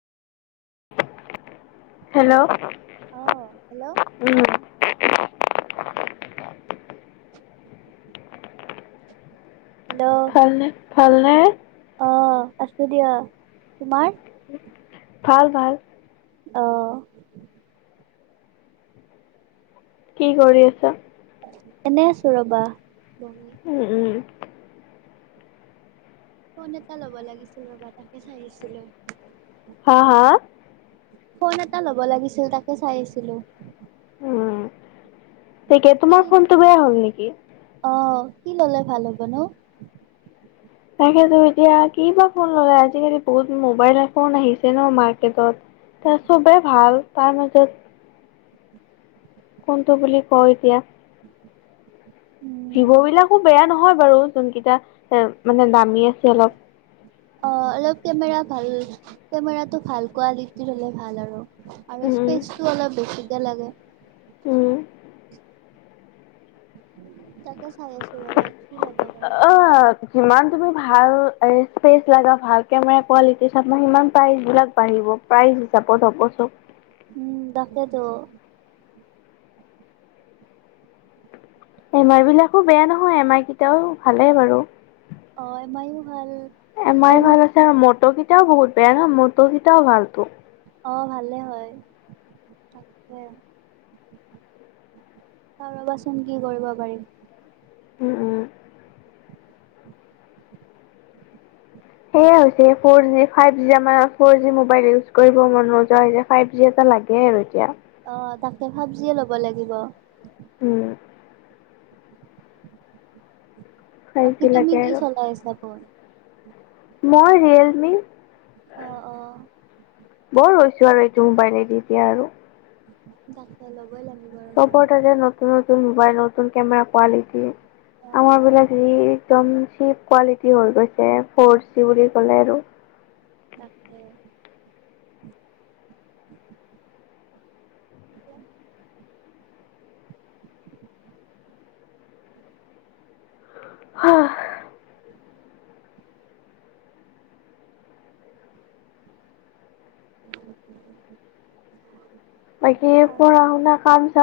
Hello অহ hello hello ভাল নে [unintelligible] ভাল ভাল অহ কি কৰি আছা এনে আছো ৰবা বহি উম উম ফোন এটা ল'ব লাগিছিল ৰবা তাকে চাইছিলো হা হা ফোন এটা ল'ব লাগিছিল তাকে চাই আছিলো উম তাকে কি তোমাৰ ফোনটো বেয়া হ'ল নেকি অ কি ল'লে ভাল হ'ব নো তাকেতো এতিয়া কি বা ফোন ল'লে আজিকালি বহুত মোবাইল ফোন আহিছে ন মাৰ্কেটত চবেই ভাল তাৰ মাজত কোনটো বুলি কওঁ এতিয়া ভিভ উম বিলাকো বেয়া নহয় বাৰু যোনকেইটা এ মানে দামী আছে অলপ অ অলপ কেমেৰা ভাল কেমেৰাটো ভাল কোৱালিটিৰ হলে ভাল আৰু আৰু উম স্পেচটো অলপ বেছি একে লাগে উম তাকে চাই আছো ৰবা কি ল'ব পাৰি অ কিমান তুমি ভাল এ স্পেচ লগা ভাল কেমেৰা কোৱালিটিৰ চ সমান প্ৰাইজ বিলাক বাঢ়িব প্ৰাইজ হিচাপত হবচোন উম তাকেটো এমই বিলাকো বেয়া নহয় এম আই কেইটাও ভালে বাৰু অ মোবাইল ভাল এমাই আৰু ভাল আছে আৰু মট ক এতিয়াও বহুত বেয়া ন মট কেইটাও ভালতো অ ভালে হয় তাকে কাৰবচোন কি কৰিব পাৰিম উম উম সেয়াই হৈছে ফৰ জি ফাইভ জি আ ফৰ জি মোবাইল ইউজ কৰিব মন যোৱা হৈছে ফাইভ জি এটা লাগে আৰু এতিয়া অ তাকে ফাইভজিয়ে ল'ব লাগিব উম [unintelligible] ফাইভ বাকী জি তুমি লাগে কি আৰু। চলাইছা ফোন মই ৰিয়েলমি অ অ বৰ ৰছ আৰু এইটো মোবাইলে দি দিয়া আৰু যাক লগ চব যে নতুনত ন মোবাইল নতুন কেমেৰা কোৱালিটি অ আমাৰ বিলা য একদম চিপ কোৱালিটি হৈ গৈছে ফ'ৰ চি বুলি ক'লে আৰু তাতে হ [inaudible] বাকি পঢ়া শুনা কাম চাব